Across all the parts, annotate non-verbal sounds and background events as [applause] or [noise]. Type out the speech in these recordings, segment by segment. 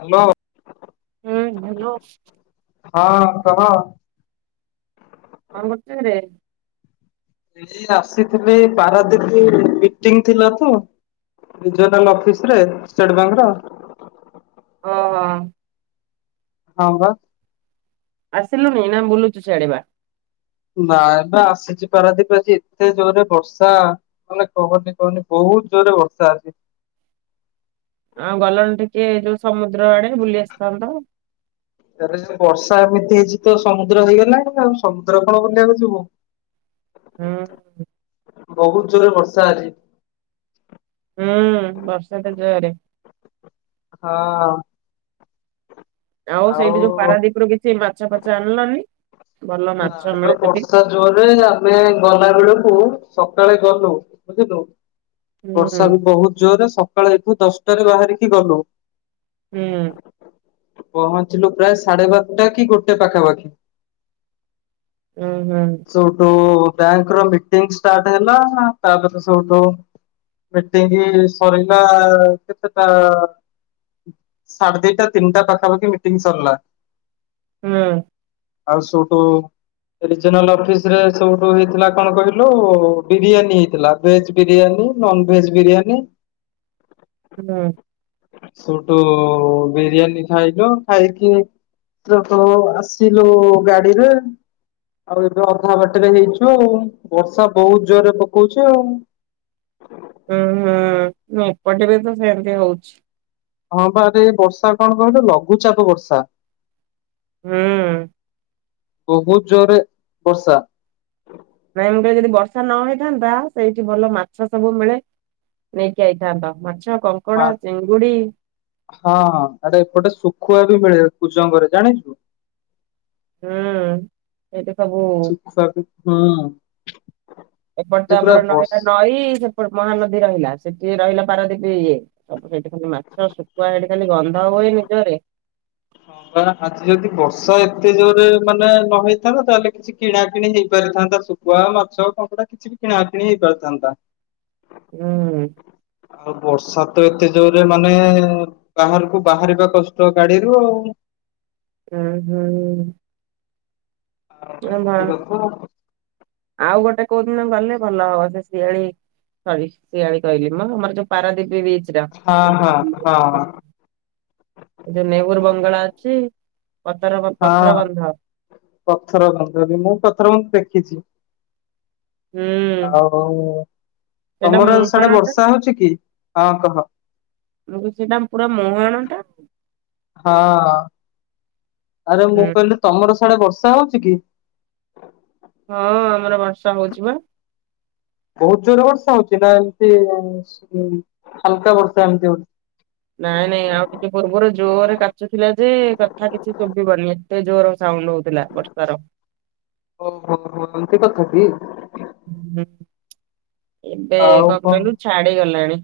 Hello. ହୁଁ hello. ହଁ କହ। କଣ କରଚୁ କିରେ? ଏଇ ଆସିଥିଲି ପାରାଦୀପି ମିଟିଙ୍ଗ୍ ଥିଲା ତ। ରିଜନାଲ୍ ଅଫିସ୍ ରେ ଷ୍ଟେଟ ବ୍ୟାଙ୍କ୍ ର। ଓହୋ। ହଁ ବା। ଆସିଲୁନି ନା ବୁଲୁଚୁ ସିଆଡେ ବା? ନାଇଁ ଏବେ ଆସିଚି ପାରାଦୀପି ଆଜି ଏତେ ଜୋରେ ବର୍ଷା। ମାନେ କହନି କହନି ବହୁତ୍ ଜୋରେ ବର୍ଷା ଆଜି। ଆଁଉ ଗଲନି ଟିକେ ଯୋଉ ସମୁଦ୍ର ଆଡେ ବୁଲି ଆସିଥାନ୍ତ? ଏରେ ଯେ ବର୍ଷା ଏମିତି ହେଇଛି ତ ସମୁଦ୍ର ହେଇଗଲା ଆଉ ସମୁଦ୍ର କଣ ବୁଲିବାକୁ ଯିବୁ। ହୁଁ। ବହୁତ୍ ଜୋରେ ବର୍ଷା ଆଜି। ହୁଁ ବର୍ଷା ତ ଜୋରେ। ହଁ। ଆଉ ସେଇଠି ଯୋଉ ପାରାଦୀପ ରୁ କିଛି ମାଛ ଫାଛ ଆଣିଲନି ଭଲ ମାଛ ନା ମିଳେ ସେଠି। ବର୍ଷା ଜୋରରେ ଆମେ ଗଲା ବେଳକୁ ସକାଳେ ଗଲୁ ବୁଝିଲୁ। ହୁଁ ବର୍ଷା ବହୁତ୍ ଜୋରେ ସକାଳେ ଏଠୁ ଦଶଟାରେ ବାହାରିକି ଗଲୁ। ହୁଁ। ପହଞ୍ଚିଲୁ ପ୍ରାୟେ ସାଢେ ବାରଟା କି ଗୋଟେ ପାଖାପାଖି। ଉଁ ହୁଁ। ସେଉଠୁ ବ୍ୟାଙ୍କ୍ ର ମିଟିଙ୍ଗ୍ ଷ୍ଟାର୍ଟ ହେଲା ତାପରେ ସେଉଠୁ। ମିଟିଙ୍ଗି ସରିଲା କେତେଟା। ସାଢେ ଦିଟା ତିନଟା ପାଖାପାଖି ମିଟିଙ୍ଗ୍ ସରିଲା। ହୁଁ। ଆଉ ସୁଟୁ। ରିଜନାଲ୍ ଅଫିସ୍ ରେ ସେଉଠୁ ହେଇଥିଲା କଣ କହିଲୁ ବିରିୟାନୀ ହେଇଥିଲା। Veg biryani non veg biryani. ହୁଁ ସେଠୁ ବିରିୟାନୀ ଖାଇଲୁ। ଖାଇକି ସେଠୁ ଆସିଲୁ ଗାଡିରେ। ଆଉ ଏବେ ଅଧା ବାଟରେ ହେଇଛୁ, ବର୍ଷା ବହୁତ ଜୋରରେ ପକଉଛି ଆଉ। ଉୁଁ ହୁଁ ଏପଟେ ବି ତ ସେମତି ହଉଛି। ହଁ ବାରେ ବର୍ଷା କଣ କହିଲୁ ଲଘୁଚାପ ବର୍ଷା। ହୁଁ। ବହୁତ ଜୋରରେ ବର୍ଷା ମେନ ରେ ଯଦି ବର୍ଷା ନ ହେଇଥାନ୍ତା ସେଇଠି ଭଲ ମାଛ ସବୁ ମିଳେ। ନେଇକି ଆଇଥାନ୍ତ ମାଛ ମା କଙ୍କଡା ଚିଙ୍ଗୁଡି। ହଁ ହଁ ଏରେ ଏପଟେ ଶୁଖୁଆ ବି ମିଳେ କୂଜଙ୍ଗରେ। ଜାଣିଛୁ? ହୁଁ ଏଇଠୁ ସବୁ ସୁଖୁଆକୁ ହୁଁ ଏପଟ ଯେ ତ ପୁରା ଆମର ବର୍ଷ ନହିଲା ନଈ ସେପଟ ମହାନଦୀ ରହିଲା। ସେଠି ରହିଲା ପାରଦୀପୀ ଇଏ। ସବୁ ସେଠି ଖାଲି ମାଛ ଶୁଖୁଆ ସେଠି ଖାଲି ଗନ୍ଧ ହୁଏ ଜୋରରେ। ହଁ ବା ଆଜି ଯଦି ବର୍ଷା ଏତେ ଜୋରରେ ମାନେ ନ ହେଇଥାନ୍ତା, ତାହେଲେ କିଛି କିଣା କିିଣି ହେଇପାରିଥାନ୍ତା। କୁଆ ମାଛ କଙ୍କଡ଼ା କିଛି ବି କିଣା କିିଣି ହେଇପାରିଥାନ୍ତା। ହୁଁ। ଆଉ ବର୍ଷା ତ ଏତେ ଜୋରରେ ମାନେ ବାହାରକୁ ବାହାରିବା କଷ୍ଟ ଗାଡିରୁୁ ଆଉ। ହୁଁ ହୁଁ ଶିବଙ୍କ ଆଉ ଗୋଟେ କୋଉ ଦିନ ଗଲେ ଭଲ ହବ। ସେ ସିଆଳି ସରି ସିଆଳି କହିଲି ମୁଁ ଆମର ଯୋଉ ପାରାଦୀପ ବିଚ ହଁ ହଁ ହଁ। ଏଇ ଯୋଉ ନେହୁର ବଙ୍ଗଳା ଅଛି ପଥର ହଁ ପଥର ବନ୍ଧ। ପଥର ବନ୍ଧ ବି ମୁଁ ପଥର ବନ୍ଧ ଦେଖିଛି। ହୁଁ। ଆଉ ସେଇଟା ତମର ସିଆଡେ ମୁହାଣ ଟା ବର୍ଷା ହଉଛି କି? ହଁ କହ। ଆ ସେଇଟା ପୁରା ମୁଁହାଣ ଟା ହଁ ଆରେ ମୁଁ ହୁଁ କହିଲି ତମର ସାଡେ ବର୍ଷା ହଉଛି କି? ହଁ ଆମର ବର୍ଷା ହଉଛି ବା। ବହୁତ ଜୋରେ ବର୍ଷା ହଉଛି, ନା ଏମିତି ହାଲକା ବର୍ଷା ଏମତି ହଉଛି। ନାଇଁ ନାଇଁ ଆଉ ଟିକେ ପୂର୍ବରୁ ଜୋରରେ କାଚୁଥିଲା ଯେ କଥା କିଛି ଶୁଭିବନି। ତେ ଜୋର ସାଉଣ୍ଡ ହଉଥିଲା ବର୍ଷାର। ଓ ହୋ ହୋ ଆମତି କଥା କି? ହୁଁ ହୁଁ, ଏବେ କଣ କହିଲୁ ଛାଡି ଗଲାଣି।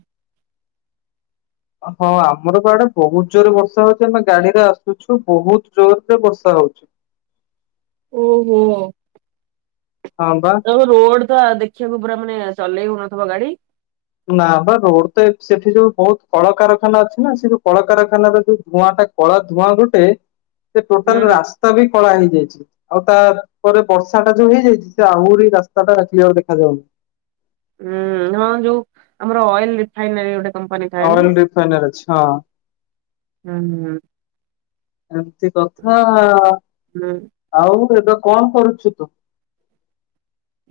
ହଁ ଆମର ବା ଆଡେ ବହୁତ ଜୋରରେ ବର୍ଷା ହଉଛି, ଆମେ ଗାଡିରେ ଆସୁଛୁ ବହୁତ ଜୋରରେ ବର୍ଷା ହଉଛି। ଓ ହୋ। ହଁ ବା। ତା ରୋଡ ତ ଦେଖିବାକୁ ପୁରା ମାନେ ଚଲେଇ ହଉନଥିବ ଗାଡି? ନା ବା ରୋଡ ତ ସେଠି ଯୋଉ ବହୁତ କଳକାରଖାନା ଅଛି ନା ସେ ଯୋଉ କଳକାରଖାନାର ଯୋଉ ଧୂଆଁ ଟା କଳା ଧୂଆଁ ଗୋଟେ, ସେ ହୁଁ ଟୋଟାଲ ରାସ୍ତା ବି କଳା ହେଇଯାଇଛି। ଆଉ ତାପରେ ବର୍ଷା ଟା ଯୋଉ ହେଇଯାଇଛି, ସେ ଆହୁରି ରାସ୍ତା ଟା କ୍ଲିଅର ଦେଖାଯାଉନି। ହୁଁ ହଁ ଯୋଉ ଆମର ଅଏଲ ରିଫାଇନାରୀ ଗୋଟେ କମ୍ପାନୀ ଥାଏ ନା। ଅଏଲ ରିଫାଇନର୍ ଅଛି। ହଁ। ହୁଁ। ଏମିତି କଥା ହୁଁ ହୁଁ। ଆଉ, ଏବେ କଣ କରୁଛୁ ତୁ?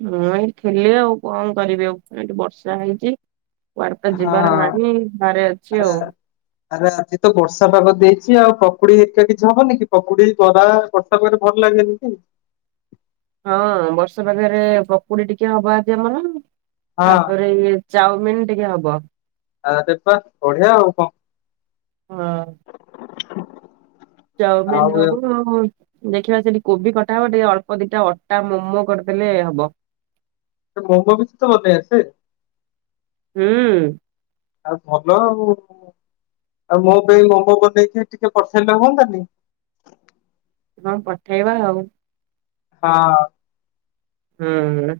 ମୁଁ ଏଇଠି ଥିଲି ଆଉ କଣ କରିବି ଆଉ। ଏଠି ବର୍ଷା ହେଇଛି।। କୁଆଡେ ତ ଯିବାର ହଁ ନାହିଁ। ଘରେ ଅଛି ଆରେ ଆଉ।। ଆରେ ଆଜି ତ ବର୍ଷା ପାଗ ଦେଇଛି ଆଉ ପକୁଡି ହେରିକା କିଛି ହବନି କି? ପକୁଡି, ବରା। ତରେ ଭଲ ଲାଗେନି କି। ହଁ ବର୍ଷ ପାଖରେ ପକୁଡି ଟିକେ ହବା, ଆଜି ଆମର ହଁ ତାପରେ ଇଏ ଚାଉମିିନ ଟିକେ ହବ। ଆରେ ପା ବଢିଆ ଆଉ କଣ। ହଁ। [inaudible] ଚାଓମିିନ ଆଉ ହବନା ଆଉ। ଦେଖିବା ସେଠି କୋବି କଟା ହବ ଟିକେ ଅଳ୍ପ ଦିଟା ଅଟା ମୋମୋ କରିଦେଲେ ହବ। [unintelligible] ହୁଁ। ଆଉ ଭଲ ଆଉ ଆଉ ମୋ ପାଇଁ ମୋମ ବନେଇକି ଟିକେ ପଠେଇଲେ ହୁଅନ୍ତାନି। ହଁ ପଠେଇବା ଆଉ। ହଁ। ହୁଁ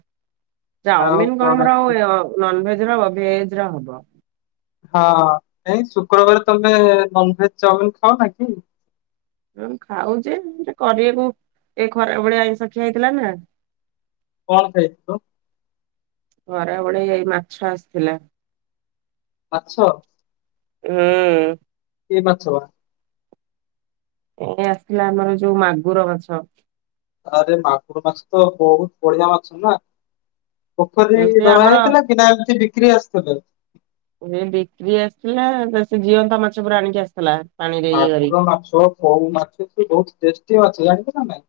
ଆଉ ଚାଉମିିନ କଣ ଆମର ଏମିତି ର ନନ ଭେଜ ର ଭେଜ ର ହବ। ହଁ, ଏ ଶୁକ୍ରବାର ତମେ ନନଭେଜ ଚାଓମିନ ଖାଅ ନା କି? ହଁ ଖାଉଚେ କରିବାକୁ ଏ ଖରା ଭଳିଆ ଆଇଁଷଖିଆ ହେଇଥିଲା ନା। କଣ ଖାଇଥିଲ? ଖରା ବେଳେ ଏଇ ମାଛ ଆସିଥିଲା। ମାଛ। ହୁଁ। କି ମାଛ? ଏ ଆସି ଥିଲାା ଆମର ଯୋଉ ମାଗୁର ମାଛ। ଆରେ ମାଗୁର ମାଛ ତ ବହୁତ ବଢିଆ ମାଛ ନା। ପୋଖରୀ ରେ ସେ ଧରା ଆମର ହେଇଥିଲା କି ନା ଏମିତି ବିକ୍ରି ଆସିଥିଲେ। ସେ ବିକ୍ରି ଆସିଥିଲା ନା ସେ ଜିଅନ୍ତା ମାଛ ପୁରା ଆଣିକି ଆସିଥିଲା। ପାଣିରେ ଇଏ କରି ଆଗୁର ମାଛୋ କଉ ମାଛ ଟିରୁ ଟେ ଷ୍ଟି ମାଛ ଜାଣିଛ ନା ନାଇଁ।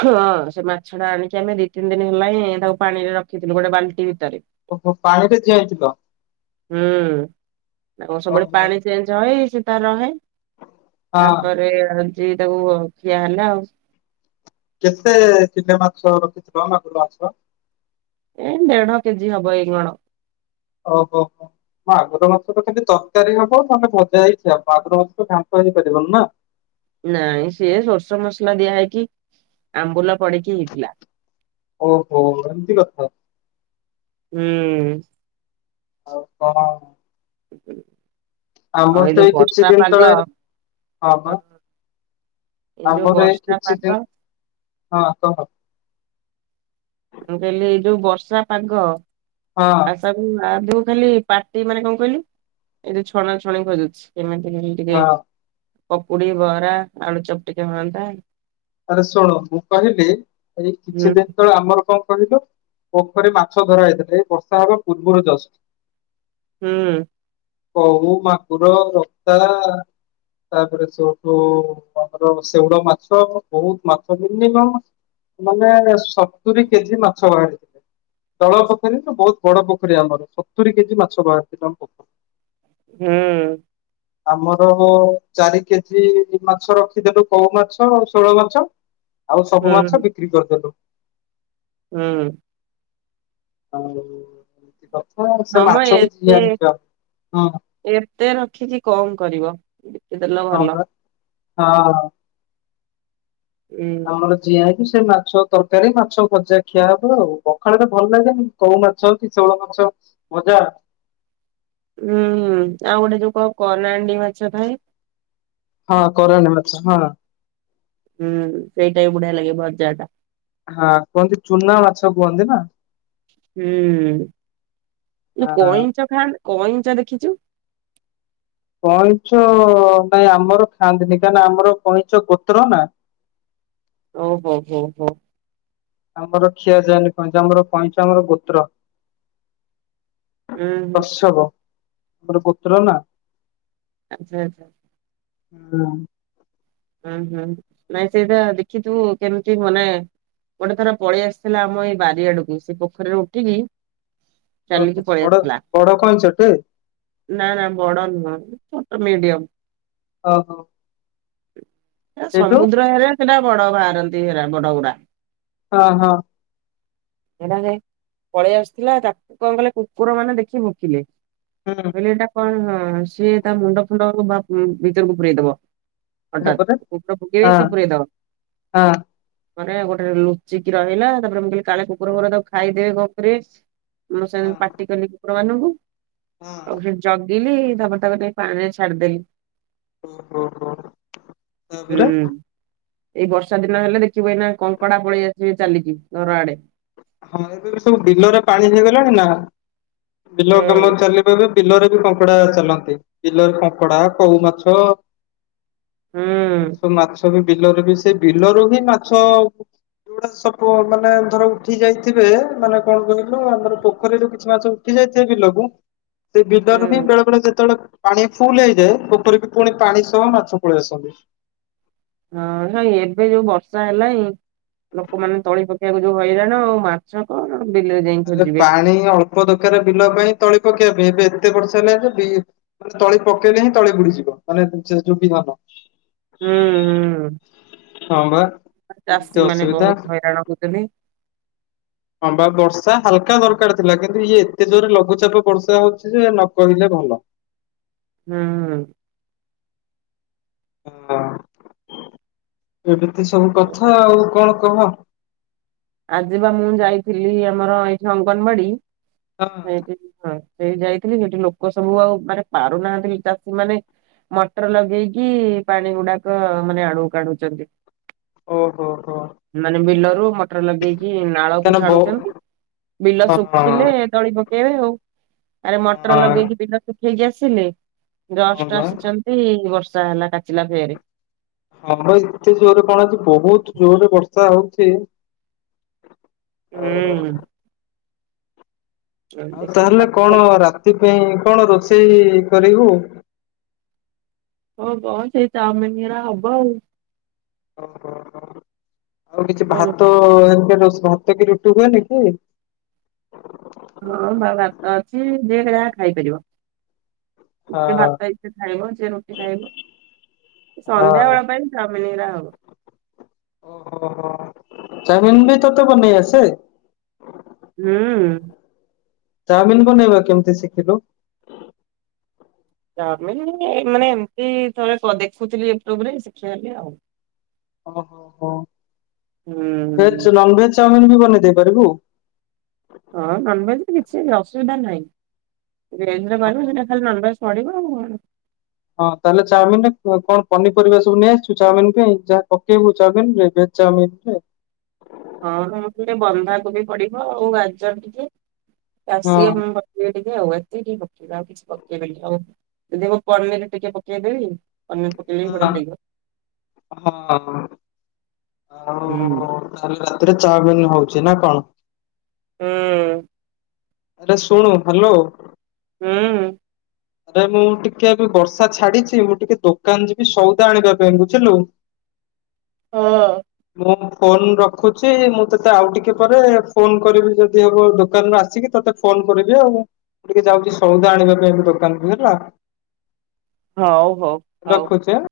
ହଁ, ସେ ମାଛ ଟା ଆଣିକି ଆମେ ଦି ତିନି ଦିନ ହେଲା ହିଁ ତାକୁ ପାଣିରେ ରଖିଥିଲୁ ଗୋଟେ ବାଲ୍ଟି ଭିତରେ। ଓ ହୋ ପାଣି ରେ ଚିଆଁଇ ଥିଲ। ହୁଁ ତାଙ୍କର ସବୁବେଳେ ଓହୋ ପାଣି ଚେଞ୍ଜ ହଏ ସେ ତା ରହେ। ହଁ ତାପରେ ଆଜି ତାକୁ ଖିଆ ହେଲା ଆଉ। କେତେ ଚିଲେ ମାଛ ରଖିଥିଲ ମାଗୁର ମାଛ। ଏ ଦେଢ କେଜି ହବ ଏଇଗଣ। ଓହୋ, ହୋ। ମଗୁରମାଛ ଖାଲି ତରକାରି ହବ ନାହେଲେ ଭାଜା ଚି ମାଗୁରମାଛ ତ ଘାଣ୍ଟ ହେ ଇ ପରିବନିନା। ନାଇଁ ସିଏ ସୋରିସ ମସଲା ଦିଆ ହେଇକି ଆମ୍ବୁଲା ପଡିକି ହେଇଥିଲା। ଓହୋ ଏମତି କଥା।। ହୁଁ। ଆଉ କଣ? ଆଉ ଆମର ତ ଯୋଉ ଏଇ କିଛି ବର୍ଷା ଦିନ ପାଗ ତଳେ ହଁ ଵା। ଯୋଉ ଆମର ଏଇ ବର୍ଷା କିଛି ପାଗ ଦିନ ହଁ କହ। ମୁଁ କହିଲି ଏଇ ଯୋଉ ବର୍ଷା ପାଗ। ହଁ। ତାକୁ ଆଦଉ ଖାଲି ପାଟି ମାନେ କଣ କହିଲୁ ଏଇ ଯୋଉ ଛଣା ଛଣି ଖୋଜୁଛି କେମିତି କିଣି ଟିକେ ହଁ। ପକୁଡ଼ି, ବରା, ଆଳୁଚପ ଟିକେ ହଅନ୍ତା। ଆରେ ଶୁଣୁ ମୁଁ କହିଲି ଏଇ ହୁଁ କିଛି ଦିନ ତଳେ ଆମର କଣ କହିଲୁ ପୋଖରୀ ମାଛ ଧରା ହେଇଥିଲେ ଏ ବର୍ଷା ହେବା ପୂର୍ବରୁ ଯଷ୍ଟ। ହୁଁ। କହୁ, ମାକୁର, ରତା ତାପରେ ସେଉଠୁ ଆମର ଶେଉଳ ମାଛ ବହୁତ ମାଛ ମିନିମମ୍ ମାନେ ସତୁରି କେଜି ମାଛ ବାହାରିଚି। ତଳ ପୋଖରୀ ଠୁ ବହୁତ ବଡ ପୋଖରୀ ଆମର ସତୁୁରି କେଜି ମାଛ ବାହାରିଥିଲା ଆମ ପୋଖର ହଁ। ଆମର ଅ ଅ ଚାରି କେଜି ମାଛ ରଖିଦେଲୁ କଉ ମାଛ। ତୋଳ ମାଛ ଆଉ ସବୁ ହୁଁ ମାଛ ବିକ୍ରି କରିଦେଲୁ। ହୁଁ। ଆଉ ଏମତି କଥା ସେ ହଁ ମ ମାଛ ବି ଏତେ ଜିଆଁ ଥିବ ହଁ। ଏତେ ରଖିଚି କଣ କରିବ। ବିକିଦେଲ ହଁ ଭଲ ପା ହଁ। ଉଁ ଆମର ଜିଆଁ ହେଇକି ସେ ମାଛ ତରକାରୀ ମାଛ ଭଜା ଖିଆ ହବ ଆଉ ପଖାଳ ଟା ଭଲ ଲାଗେନି କଉ ମାଛ କି ଶେଉଳ ମାଛ ଭଜା ହୁଁ ଆଉ ଗୋଟେ ଯୋଉ କ କରନାଣ୍ଡି ମାଛ ଥାଏ? ହଁ କରାଣ୍ଡି ମାଛ ହଁ। ହୁଁ ସେଇଟା ବି ବୁଢ଼ିଆ ଲାଗେ ଭଜା ଟା। ହଁ କୁହନ୍ତି ଚୁନା ମାଛ କୁହନ୍ତି ନା? ହୁଁ ଯୋଉ ହଁ କଇଁଚ ଖାଆନ୍ତ କଇଁଚ ଦେଖିଚୁ? କଇଁଛ ଅ ଅ ନାଇଁ ଆମର ଖାଆନ୍ତିନି କାହିଁ ନା ଆମର କଇଁଛ ଗୋତ୍ର ନା। ଓ ହୋ ହୋ ହୋ। ଆମର ଖିଆ ଯାଏନି କଇଁଛ ଆମର କଇଁଛ ଆମର ଗୋତ୍ର। ଉଁ ହୁଁ କଶ୍ୟବ ଆମର ଗୋତ୍ର ନା। ଆଚ୍ଛା ଆଚ୍ଛା। ହୁଁ। ଉଁ ହୁଁ ନାଇଁ ସେଇଟା ଦେଖିଥିବୁ କେମତି ମାନେ ଗୋଟେ ଥର ପଳେଇ ଆସିଥିଲା ଆମ ଏଇ ବାରି ଆଡ଼କୁ ସେ ପୋଖରୀରୁ ଉଠିକି ଚାଲିକି ଓହୋ ପଳେଇ ବଡ଼ ଆସିଥିଲା ବଡ଼ କଇଁଛ ଟେ? ନା ନା ବଡ ନୁହଁ ଛୋଟ ମିଡିଅମ। ଓହୋ। ହେରା ସେଇଠୁ ସମୁଦ୍ର ହେରା ସେଟା ବଡ଼ ବାହାରନ୍ତି ହେରା ବଡ଼ଗୁଡ଼ା। ହଁ ହଁ। ସେଟା ଯେ ପଳେଇ ଆସଥିଲା ତାକୁ କଣ କଲେ କୁକୁର ମାନେ ଦେଖି ଭୋକିଲେ। ହୁଁ। କହିଲି ଏଟା କଣ ସିଏ ତା ମୁଣ୍ଡ ଫୁଣ୍ଡ ବା ଭିତରକୁ ପୁରେଇଦବ। ହଠାତ୍ ତାପରେ କୁକୁର ପକେଇବେ ହଁ ସେ ପୁରେଇଦବ। ହଁ ମାନେ ଗୋଟେ ଲୁଚିକି ରହିଲା ତାପରେ ମୁଁ କହିଲି କାଳେ କୁକୁର ଫୁକୁର ତାକୁ ଖାଇଦେବ କଣ କରିବେ ମୁଁ ହଁ ସେଣୁ ପାଟି କଲି କୁକୁରମାନଙ୍କୁ ହଁ ଆଉ ହେ ଜଗିଲି ତାପର ତାକୁ ନେଇ ପାଣିରେ ଛାଡିଦେଲି। ଓ ହୋ ହୋ। ତାପରେ ହୁଁ ଏଇ ବର୍ଷା ଦିନ ହେଲେ ଦେଖିବୁ, ଏଇନା କଙ୍କଡା ପଳେଇ ଆସିବେ ଚାଲିକି ଘର ଆଡେ। ହଁ ଏବେ ବି ସବୁ ବିଲରେ ପାଣି ହେଇଗଲାଣି ନା, ବିଲ କାମ ହୁଁ। ଚାଲି ଏବେ ବିଲରେ ବି କଙ୍କଡା ଚାଲନ୍ତି। ବିଲରେ କଙ୍କଡା, କଉମାଛ ହୁଁ [unintelligible] ମାଛ ସବୁ ବିଲରେ ବି, ସେ ବିଲରୁ ବି ମାଛ ଯୋଉଟା ସବୁ ମାନେ ଧର ଉଠି ଯାଇଥିବେ, ମାନେ କଣ କହିଲୁ ଆମର ପୋଖରୀରୁ କିଛି ମାଛ ଉଠି ଯାଇଥିବେ ବିଲକୁ ସେ ବିଲରୁ ବି ହୁଁ ବେଳେବେଳେ ଯେତେବେଳେ ପାଣି ଫୁଲ ହେଇଯାଏ, ପୋଖରୀକୁ ପୁଣି ପାଣି ସହ ମାଛ ପଳେଇ ଆସନ୍ତି। ହଁ ନାଇଁ ଏବେ ଯୋଉ ବର୍ଷା ହେଲାଇଁ ଲୋକମାନେ ତଳି ପକେଇବାକୁ ଯୋଉ ହଇରାଣ, ମା ମାଛ କଣ ବିଲରେ ଯାଇ ଆରେ ଖୋଜିବେ। ପାଣି ଅ ଳ୍ପ ଦରକାରେ ବିଲ ପାଇଁ ତଳି ପକେଇବା ପାଇଁ, ଏବେ ଏତେ ବର୍ଷା ହେଲାଇ ଯେ ବି ମାନେ ତଳି ପକେଇଲେ ହିଁ ତଳି ବୁଡିଯିବ, ମାନେ ସେ ଯୋ ବିହନ। ହୁଁ ହୁଁ ହଁ ବା ଏମିତି ଅସୁବିଧା। କାଣ କହୁଥିଲି? ହଁ ବା ବର୍ଷା ହାଲକା ଦରକାର ଥିଲା, କିନ୍ତୁ ଇଏ ଏତେ ଜୋରେ ଲଘୁଚାପ ବର୍ଷା ହଉଛି ଯେ ନ କହିଲେ ଭଲ। ହୁଁ। ହଁ ଏମିତି ସବୁ କଥା ଆଉ, କଣ କହ? ଆଜି ବା ମୁଁ ଯାଇଥିଲି ଆମର ଏଇଠି ଅଙ୍ଗନବାଡି, ହଁ ସେଇଠି ସେଇ ଯାଇଥିଲି, ସେଠି ଲୋକ ସବୁ ଆଉ ମାନେ ପାରୁନାହାନ୍ତି ଚାଷୀ ମାନେ ମଟର ଲଗେଇକି ପାଣି ଗୁଡାକ ମାନେ ଆଡୁକୁ କାଢୁଛନ୍ତି। ଓ ହୋ ହୋ। ମାନେ ବିଲରୁ ମଟର ଲଗେଇକି ନାଳକୁ କାହିଁକିନା ବ ଛାଡୁଛନ୍ତି, ବିଲ ହଁ ଶୁଖିଲେ ତଳି ପକେଇ ଆଉ, ଆରେ ମଟର ହଁ ଲଗେଇକି ବିଲ ଶଖେଇକି ଆସିଲେ ହଁ ଜଷ୍ଟ ବା ଆସିଛନ୍ତି ବର୍ଷା ହେଲା କାଚିଲା ଫେରେ। ହଁ ବା ଏତେ ଜୋରରେ କଣ, ଆଜି ବହୁତ ଜୋରରେ ବର୍ଷା ହଉଛି। ଆଉ ହୁଁ। ଆଉ ଏମିତି ସବୁ ତାହେଲେ କଥା କଣ ରାତି ପାଇଁ କଣ ରୋଷେଇ କରିବୁ? ହବ ସେଇ ଚାଓମିନ୍ ହେରା ହବ ଆଉ। ଓହୋ ଆଉ କିଛି ହଁ ଭାତ ହେରା ଭାତ କି ରୁଟି ହୁଏନି କି? ହଁ ବା ଭାତ ଅଛି ଯିଏ ଯାହା ଖାଇପାରିବ। ଯିଏ ହଁ ଭାତ ଇଚ୍ଛା ଖାଇବ, ଯିଏ ରୁଟି ଖାଇବ। ସନ୍ଧ୍ୟା ହଁ। ବେଳ ପାଇଁ ଚାଓମିନ୍ ହେରା ହବ। ଓ ହୋ ଚାଉମିନ ବି ତୋତେ ବନେଇ ଆସେ? ହୁଁ। ଚାଓମିନ୍ ବନେଇବା କେମିତି ଶିଖିଲୁ? ଚାଓମିନ୍ ମାନେ ଏମତି ଥରେ ଦେଖୁଥିଲି ୟୁଟ୍ୟୁବରେ ଶିଖିଗଲି ଆଉ। ଓ ହୋ ହୋ ହୁଁ ଭେଜ, ନନଭେଜ ଚାଓମିିନ୍ ବି ବନେଇ ଦେଇ ପାରିବୁ? ହୁଁ ନନଭେଜରେ କିଛି ଅସୁବିଧା ନାହିଁ, ଓହୋ [unintelligible] ଖାଲି ନନଭେଜ ପଡିବ ଆଉ କଣ? ହଁ ତାହେଲେ ଚାଉମିନରେ କଣ ପନିପରିବା ସବୁ ନେଇଆସିଛୁ, ଚାଉମିନ ପାଇଁ ଯାହା ପକେଇବୁ ଚାଉମିନ ରେ? ଚାଉମିିନରେ। ହଁ- ହଁ ସେ ବନ୍ଧା କୋବି ପଡିବ, ଆଉ ଗାଜର ଟିକେ, ହଁ କ୍ୟାପସିଗମ୍ ପ ଟିକେ ଆଉ ଏତିକି ଟିକେ ପକେଇବେ ଆଉ କିଛି ପକେଇବିନି, ଆଉ ଯଦି ହବ ପନିରେ ଟିକେ ପକେଇଦେବି। ପନିର୍ ପକାଇ ବଢିଆ ହେଇଛି। ହଁ ହଁ। ଆଉ ହୁଁ। କାଲି ରାତିରେ ଚାଓମିନ୍ ହଉଛି ନା କଣ? ହୁଁ। ଆରେ ଶୁଣୁ ହ୍ୟାଲୋ। ହୁଁ। ଆରେ ମୁଁ ଟିକେ ଏବେ ବର୍ଷା ଛାଡିଛି ମୁଁ ଟିକେ ଦୋକାନ ଯିବି ସଉଦା ଆଣିବା ପାଇଁ ବୁଝିଲୁ। ହଁ। ମୁଁ ଫୋନ ରଖୁଛି ମୁଁ ତୋତେ ଆଉ ଟିକେ ପରେ ଫୋନ କରିବି ଯଦି ହବ ଦୋକାନରୁ ଆସିକି ତୋତେ ଫୋନ କରିବି ଆଉ ମୁଁ ଟିକେ ଯାଉଛି ସଉଦା ଆଣିବା ପାଇଁ ଦୋକାନ କୁ ହେଲା। ହଉ ହଉ ହ। ରଖୁଛି ଆଁ।